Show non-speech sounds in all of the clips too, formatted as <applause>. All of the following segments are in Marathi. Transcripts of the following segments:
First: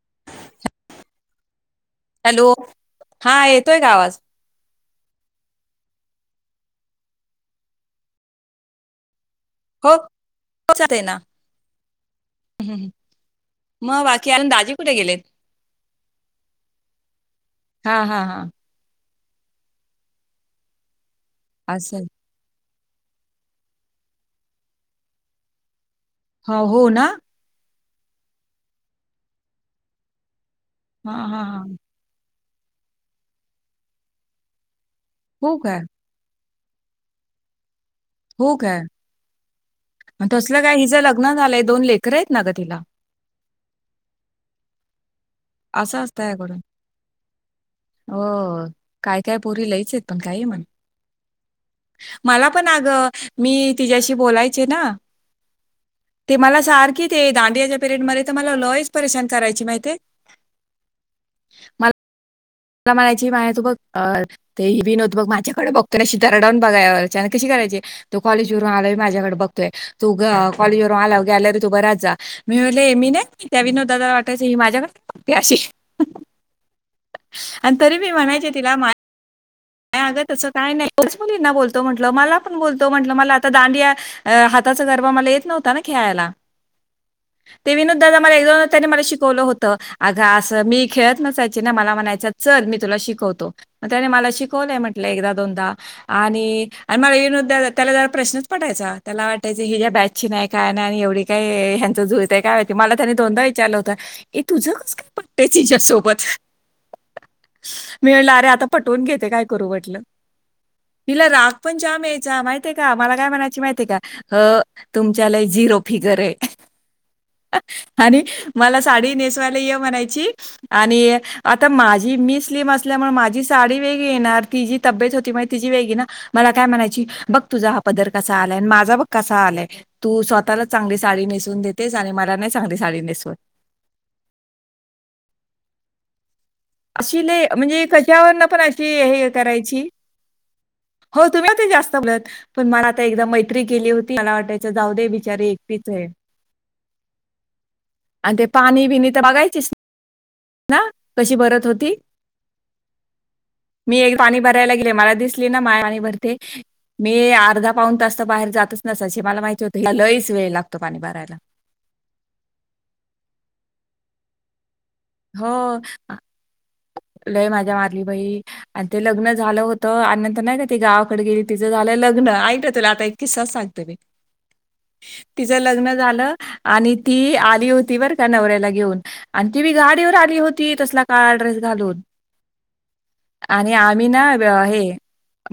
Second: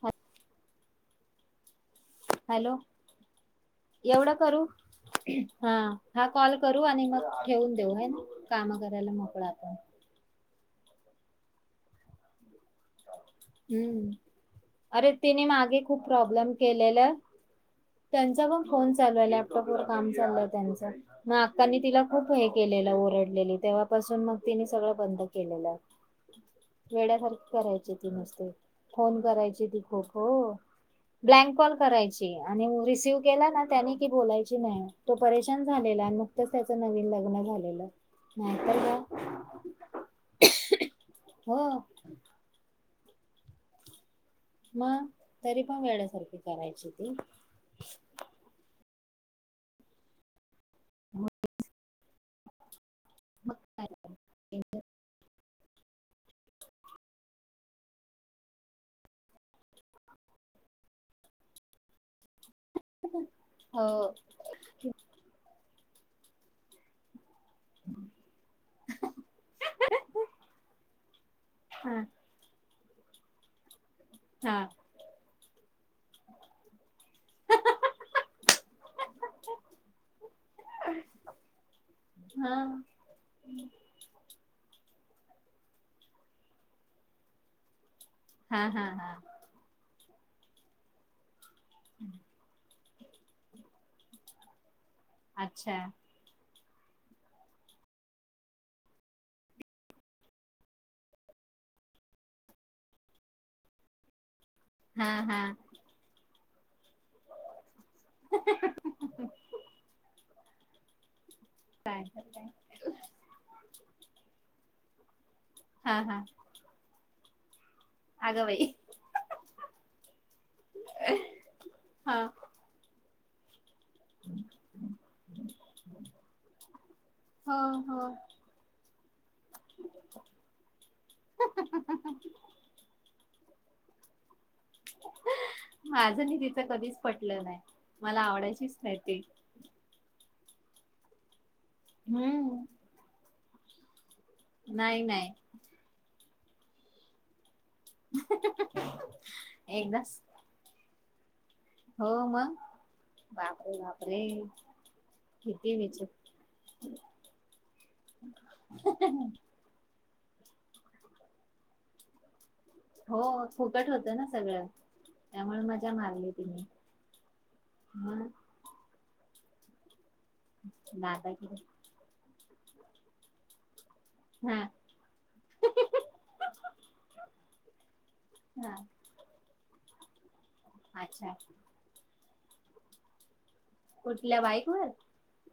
ह हॅलो हा येतोय का आवाज एवढं करू हा हा कॉल करू आणि मग ठेऊून देऊ ना काम करायला मोक <unintelligible> <unintelligible> हम्म ् अरे तिने मागे खूप प्रॉब्लेम केलेला हा हा हा त्यांचा पण फो चालूय लॅपटॉप वर काम चाललंय त्यांच मग अक्कांनी तिला असं खूप केलेलं ओरडलेली तेव्हापासून मग तिने सगळं बंद केलेलं हा हो ना वेड्यासारखी करायची नसते फोन करायची ती खोक हो हा हा ब्लँक हा कॉल करायची आणि रिसीव्ह केला ना त्याने की बोलायची नाही तो हो परेशान काय झालेला मग त्याचं नवीन लग्न झालेलं हो काय तसलं काय हिच लग्न हो झालंय दोन लेकर आहेत ना ग तिला म. तरी पण असं असतं वेड्यासारखी याकडून करायची ती‌. हो काय काय पोरी लयच आहेत, पण काही म्हण. हो <unintelligible> मला पण अगं मी काय तिच्याशी बोलायचे ना? ते मला सारखी ते दांडियाच्या पिरेयड मध्ये तर मला लयच परेशान करायची माहितेय? मला- मला म्हणायची, मा तू बघ हो ते विनोद बघ माझ्याकडे बघ- तुशी तररडाून बघायवर <unintelligible> कशी करायची? तो कॉलेज वरून आलोय माझ्याकड बघतोय, तो ग काँलेज वरून आल्या गे तू हा बच जा मी <unintelligible> एमिने कब <unintelligible> दादा वाटायचं ही हा माझ्याकडे- <unintelligible> त्या्याशीे <unintelligible> आणि तरी मी म्हणायचे तिला मा नाही अगं, तस काय तोच मुलींना बोलतो म्हटलं, मला पण हा बोलतो म्हंटलं, मला आता दांडिया हातात तवा गरबा मला येत नव्हता ना खेळायला, ते विनोद- मला एक हा हा त्यांनी मला हा शिकवलं होतं <unintelligible> अग, असं मी खेळत नसा ची, मला म्हणायचा चल तुला मी शिकवतो, मी त्यान मला शिक कोन <unintelligible> एकदा दोनदा अच्छा आणि.. आणि मला येऊन, त्याला जरा प्रश्नच पडायचा, त्याला वाटायचं, हिच्या बॅचची नाही, काय नाही आणि एवढी काय ह्यांचं जूळतय काय, मला त्यानी दोनदा विचारलं होत. ये, तुझं कस हा काय हा पटतय तिच्यासोबत? मिळणार, आता पटवून घेते काय <unintelligible> पण काय जाम यायचा, माहितेय का? मला काय म्हणायची माहितेय का? हं, तुम ज्याला झीरो हा फिगर हा है. आणि अगं बाई मला साडी नेसवायला ये म्हणायची आणि आता हा माझी मी स्लीम असल्यामुळे माझ जी साडी- वग येणार <unintelligible> तिची तब्येत होती तिची वेगळी ना मला काय म्हणायची बघ हो तुझा हा हो पदर कसा आलाय माझा बघ कसा आलाय तू स्वतःला चांगली साडी नेसून देतेस आणि मला नाही चांगली साडी नेस. <unintelligible> माझं नाही. कधीच अशी पटलं लय म्हणजे मला कश्यावरन पण आवडायचीच अशी नाही ती हे करायची. हो तुम्ही हून. किती ही जास्त बोल हम्म पण मनात आता एकदा मै. मैत्री केली हो. मला वाटायचं जाऊ नाही दे नाही बिचारी एकटीच आहे. आणि ते पाणी बिणी तर बघायचीस एकदाच ना. कशी भरत. त होती हो मग बापरे मी बापरे पाणी भरायला गेले मला दिसली ना किती माय पाणी विचित्र भरते मी अर्धा पाऊन तास बाहेर जातच नसायची मला माहिती होत हीला लयस. वेळ लागतो पाणी भरायला. हो फुकट होतं ना सगळं. हो त्यामुळे मजा मारली तिने लय मज्या मारली मग बाई आणि ते लग्न. झालं होत. नाही का ती गावाकडे दादा गेली तिच किती झालंय लग्न. तुला आता एक किस्सा सांगते मी. हा तिच लग्न झालं आणि ती आली होती बर का नवऱ्याला हा घेऊन आणि ती बि. गाडीवर आली हो. ती तसला अच्छा काळा ड्रेस घालून. आणि आम्ही ना कुठल्या बाईक वर हे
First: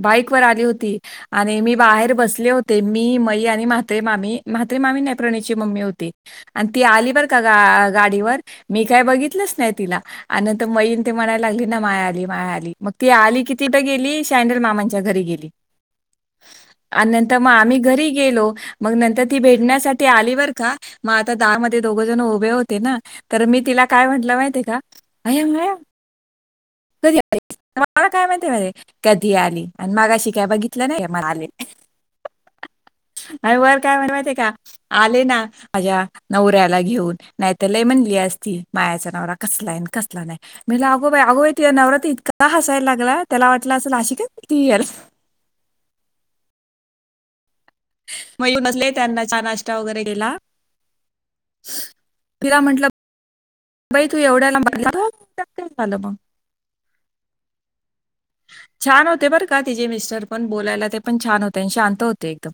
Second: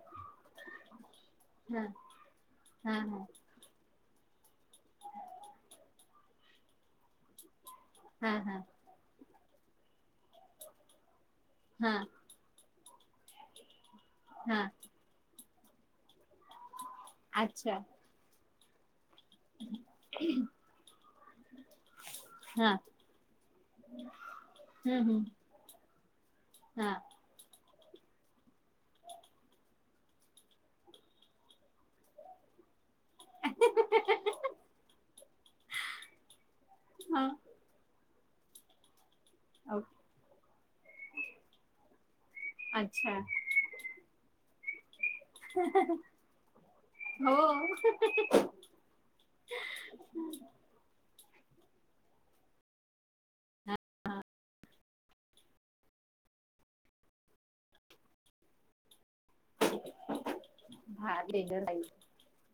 बाईक वर आली होती आणि मी हा बाहेर बसले होते हा मी माई आणि मा. ते मामी म्हात्रे मामी नाही प्रणीत ची मम्मी होती आणि ती आली बर का गा. हा हा गाडीवर हा मी. बघितलंच नाही तिला आण मग नंतर माई. लागली ना, हा माया आली माया आली मग. ती आली किती. गेली शायनर हा मामांच्या घरी गेली. <unintelligible> आणि नंतर मग आम्ही अच्छा घरी गेलो. मग नंतर. ती भेटण्यासाठी आली बरका. म आता दहामत. ते दोघ जण उभे हा होते ना तर मी तिला. काय म्हंटलं माहिती आहे का? हम्म हम्म <unintelligible> हा कधी आली? आता मला काय माहिती नाही कधी आली आणि मघाशी काय बघितलं नाही? म आले आणि वर काय म्हणते माहितीये का? आले ना माझ्या नवऱ्याला घेऊन, हा नाहीतर लई म्हणली असतीस ती माया चा नवरा कसला आहे नि ओके कसला नाही. म्हटलं अग बाई, अगं तिचा नवरा इतका हसायला अच्छा लागला. त्याला वाटलं असल अशी काय तीए हो <unintelligible> त्यांना चहा नाश्ता वगैरे दिला. तिला म्हंटलं, बाई तू एवढ्याला लांब- का झालं मग छान होत ते बर का, तिचे मिस्टर पण बोलायला ते पण फार छान होते डेंजर आणि बाई शांत होते एकदम.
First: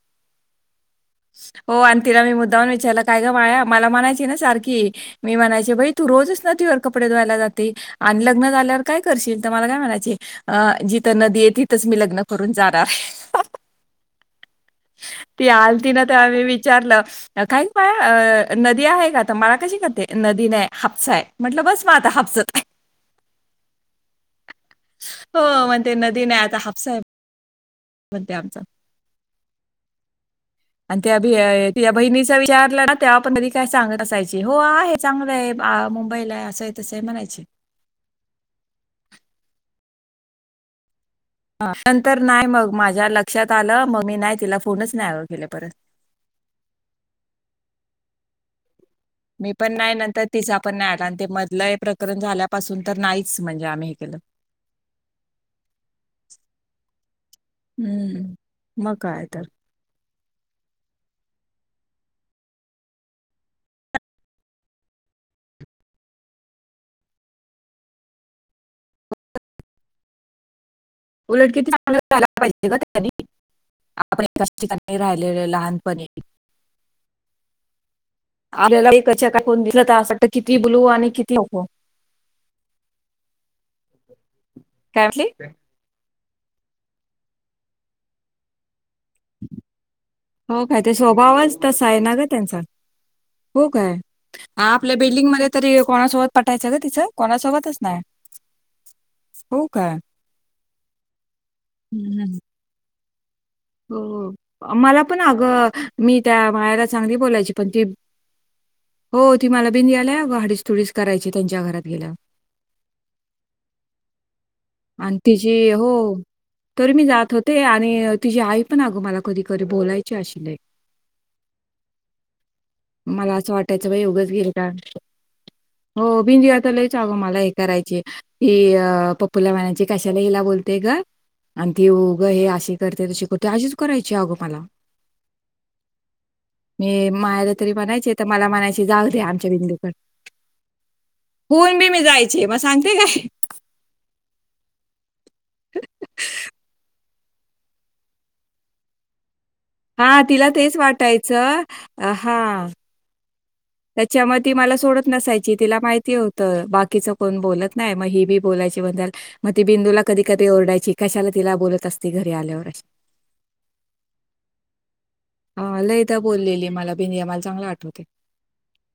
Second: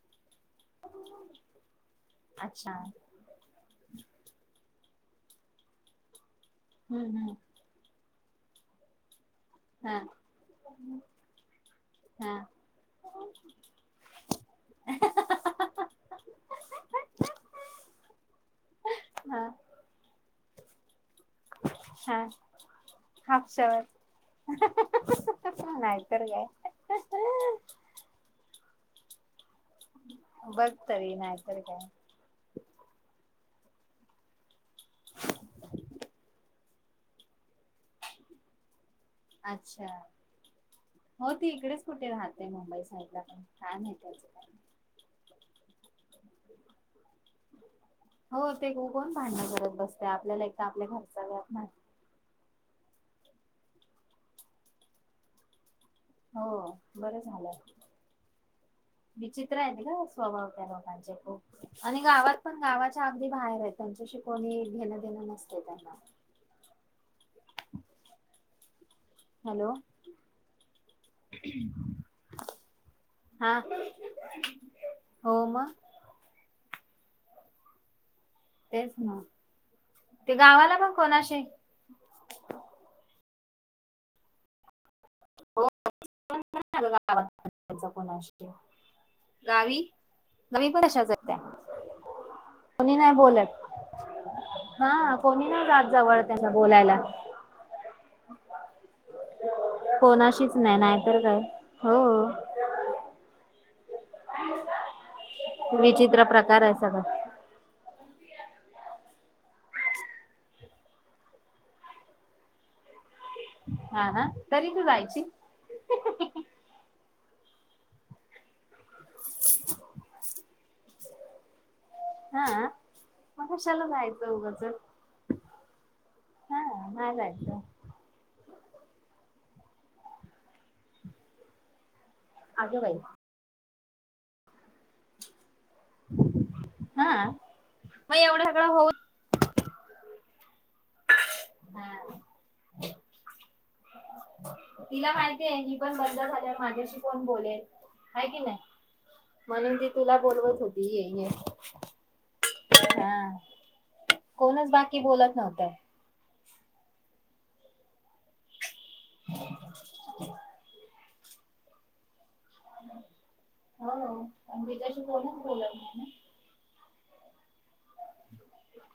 हो आणि तिला मी मुद्दाम अच्छा विचारल काय ग माया, मला म्हणायची ना सारखी मी म्हणायचे बाई तू रोजच नदीवर कपडे हम्म हम्म धुवायला जाते आणि लग्न झाल्यावर काय करशील? त मला काय हा म्हणायची? जिथे नदी आहे तिथेच मी लग्न हा करून जाणार. ती आलती ना तेव्हा मी विचारलं, काय ग माया नदी आहे ना? तर मला कशी करते नदी नाही. हाफसा आहे. म्हटलं, "बस मग आता हां हापसत आहे." हाफस्यावर हो, म्हणते नदी नाही आता हापसा आहे म्हणते आमचा. बघ आणि तरी नाहीतर काय त्या बहिणीचा विचार ना तेव पण न काय सांगत असयची हो आहे चांगलं आहे. आ मुंबईला आहे असं तस म्हणायचे. अच्छा. हो ती इकडेच कुठे नंतर नाही राहते मग मुंबई माझ्या साईडला पण लक्षात काय आलं. माहिती मग मी त्याचं. नाही तिला फोनच नाही केला परत- हो. ते ग- मी पण नाही नंतर तिचा पण नाही आला. आणि ते घरचा व्याप मधलं नाही. हे प्रकरण झाल्यापासून- तर नाहीच म्हणजे आम्ही हे केलं. हो. बर झालंय हम्म. मग काय तर. विचित्र आहे ना ग - स्वभाव त्या लोकांचे खूप आणि गावात पण गावाच्या अगदी बाहेर आहेत त्यांच्याशी कोणी घेणं देणं नसतय त्यांना. हॅलो. उलट क त आपलायला पाहिजे का त्यानी हा आपण एकाच ठिकाणी हो राहिलेले मग लहानपणी आपल्याला तेच ना. दिसलं तर असं वाटतं ते किती गावाला बोलू पण आणि किती कोणाशी नको. कायातली? ा कोणाशी गावी हो गावी काय पण ते तशाच आहेत त्या स्वभावच तस आहे ना ग त्यांच कोणी नाही बोलत. हो काय आपल्या हा बिल्डिंग मध्ये कोणी नाही तरी जात जवळ कोणासोबत त्याच्या पठायचं ग बोलायला तिचं कोणासोबतच ना हो काय तर काय हो हं, हं. हो मला पण अगं मी विचित्र त्या प्रकार आहे मायाला सगळं. चांगली बोलायची पण ती हो ती मला बिन याल्या गडीस थोडीच करायची त्यांच्या घरात गेल्या हा हा आणि तिची हो तरी मी जात होत ते आणि तिझी आई पण अगं मला कधी कधी बोलायची अशी हा मला असं मग कशाला वाटायचं बा जायचं एगंच गेल उगच का हो बिनजिया हा लचग नाही मला हे जायचं करायचे की प फुला मानाची कशाला हिला बोलतेय ग आणि ती हे अशी अगं बाई करते तशी करते करायची अगो मला मी हा मायला तरी म्हणायचे मग तर एवढं मला सगळं म्हणायचे होऊ जाऊ देे आमच्या भिंदूत <inaudible> होऊन बी मी जायचे मग सांगते काय इला माहिती पण बंद झा माझ्याशी कोण बोलेल आहे कि नाही म्हणून ती हा तुला तिला बोलवत तेच होती ये ये वाटायचं हा हा त्याच्यामध्ये त कोणच मला बाकी सोडत बोलत नसायची नव्हतं तिला माहिती होती तर बाकीच कोण बोलत नाही मग ही बी बोलायची म त बिंदूला कधी कधी ओरडायची कशाला तिला बोलत असती होा बताशी बोलच बोला आमला चांग आठवत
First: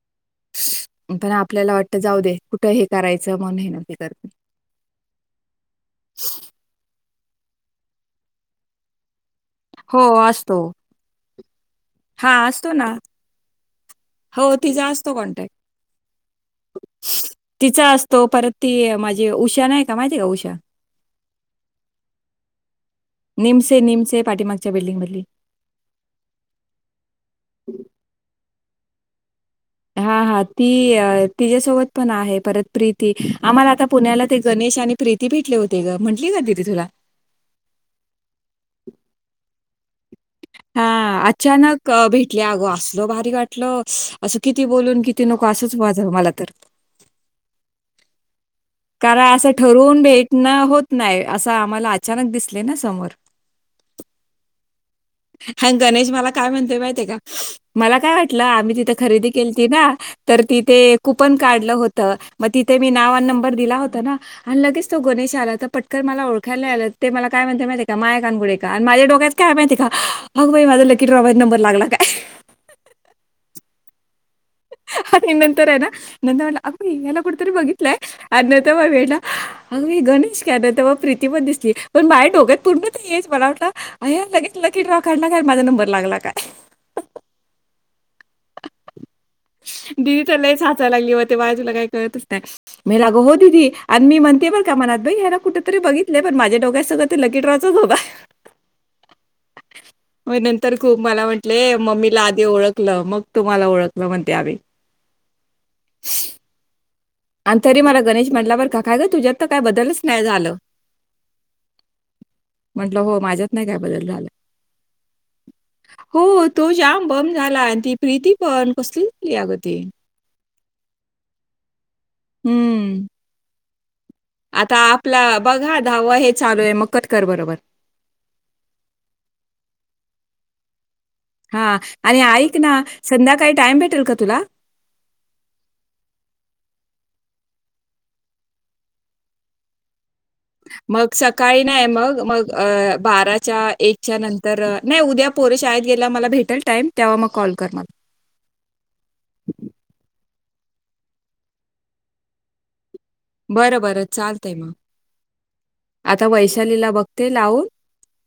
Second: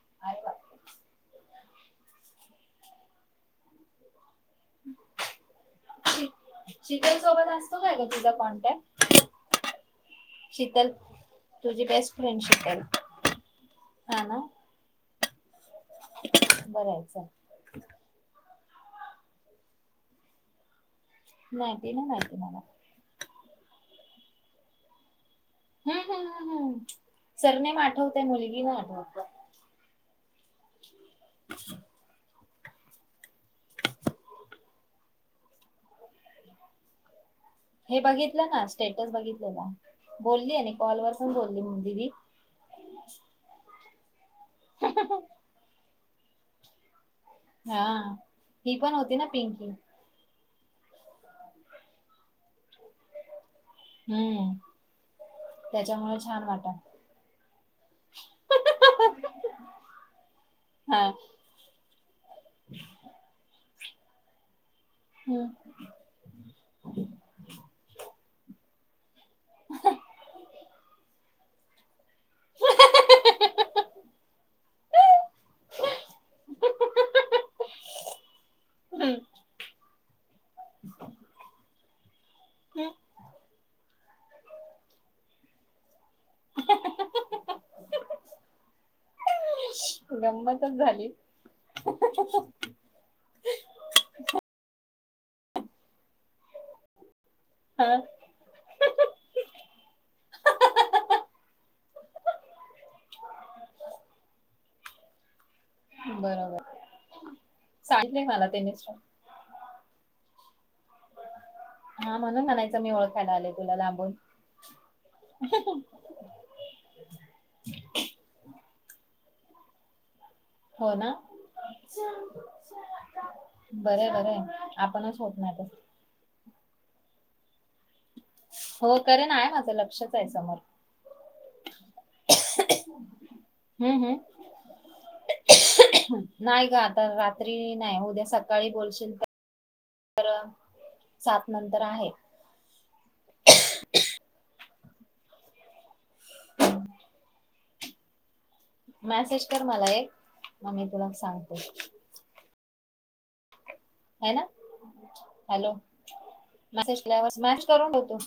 ना अरे बापरे पण आपल्याला वाटत जाऊ दे कुठं हे करायचं मन हे न करते शतल सोबत असतो काय ग तुझ कॉन्टॅक्ट हो असतो शीतल तुझी बेस्ट फ्रेंड हां, असतो शिकल ना. हो ते जास्त ॉन्टॅक्ट भरायचा ते माझी उषा नाही का माहिती आहे का उषा नाही तन काय मड निमसे निमसे पाठीमागच्या बिल्डिंगमधली हम सरनेम आठवते मुली ह नाही आठवत हा हा ती तिच्या्यासोबत पण आहे परत प्रीती आम्हाला आता पुण्याला ते गणेश आणि प्रीती भेटले होते गं. म्हटली का दीदी तुला? हे बघितलं ना स्टेटस बघितलेला बोलली आणि हा कॉलवर पण बोलली अचानक दिदी भेटले अगो असलो भारी वाटल असं किती बोलून किती नको असंच वाटल जा मला तर हा ही पण होती ना कारण असं पिंकी ठरवून भेटण होत नाही असं आम्हाला अचानक दिसले ना समोर हम्म हा गणेश त्याच्यामुळे मला छान काय वाटल म्हणतो माहिती का मला काय वाटलं आम्ही तिथे खरेदी केलती ना तर तिथे हा कुपन काढलं होत मग तिथे मी नाव आणी नंबर दिला होता ना लगेच तो गोणेश हम्म. आला तर पटकर मलाओखायला आलं ते मला काय म्हण माहि का माय अन माझ्या डोक्यात काय माहिती आहे का अग बाई माझं लकी ड्रा वर नंबर लागला काय अे नंतरय ना नंद वाला याला कोठेतरी बघितले आहे हम्म. वेडा गणेश त्या नंतर मग प्रीती पण दिसली पण माझ्या डोक्यात पूर्ण तर येच मला वाटलं अ लगेच लकी ड्रॉ काढला काय माझा नंबर लागला काय दिदी तर लईच गंमतच हसायला झाली लागली व तेव्हा बाजूला काही कळतच नाही मी लाग हो ददी आणि मी म्हणते बर का मनात याला कुठेतरी बघितलं पण माझ्याडोक्यात सगळं ते लकी ड्रॉ चा च होता हा. मग नंतर खूप मला म्हंटले मम्मीला आधी ओळखलं मग तुम्हाला ओळखलं म्हणते आम्ही बरोबर आणि तरी मला सांगितलंय गणेश म्हटला बरका त्यांनीच का काय ग तुझ्यात तर काय बदलच नाही झाला हा म्हणून म्हणायचं मी आहे हो ओळखायला माझ्यात आले नाही काय तुला बदल लांबून झाला हो तो जाम बम झाला आणि ती प्रीती पण कसली हो अग ते हो ना हम्म बरं आहे बरं आहे. आता आपणच आपला होत नाही तर बघा धावा हेच चालू आहे मग कट कर बरोबर हो करे नाय माझं लक्षच आहे समोर हा. आणि ऐक ना संध्याकाळी टाइम भेटेल हम्म का हम्म. तुला नाही ग आता रात्री नाही उद्या सकाळी बोलशील. मग सात सकाळी नंतर नाही आहे मग मग बाराच्या एकच्या नंतर तर नाही उद्या पोरे शा गेला मला भेटेल टाईम तेव्हा मग कॉल कर मला मॅसेज कर मला एक मग मी तुला सांगतो. बरं, बरं ह ना चालतंय मग. हॅलो आता वैशालीला मसे बघते मॅ लावून करूनतो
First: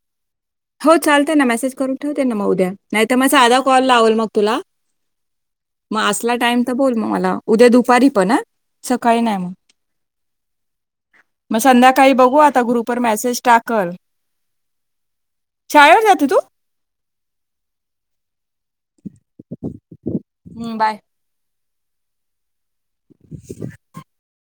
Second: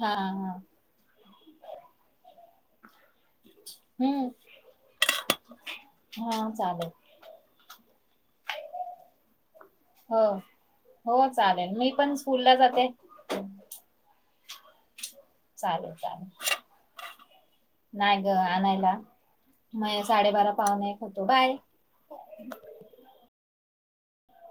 हा हा. हो चालतय ना मेसेज करून ठेवते त्यांना ह मौद्या नाही तर मग साधा कॉल लावल मग हम्म तुला मग असला हा टाईम तर चालेल बोल मग मला उद्या दु पारी प ना सकाळी नाही मग हो हो मग चालेल मी संध्याकाळी पण बघू स्कूलला आता जाते ग्रुपवर मेसेज टाकल. चालेल शाळेवर जाते तू? चालेल नाही ग आणाय. म साडेबारा हं, पाहून बाय. एक होतो बाय. काय कळलं नाही. <unintelligible>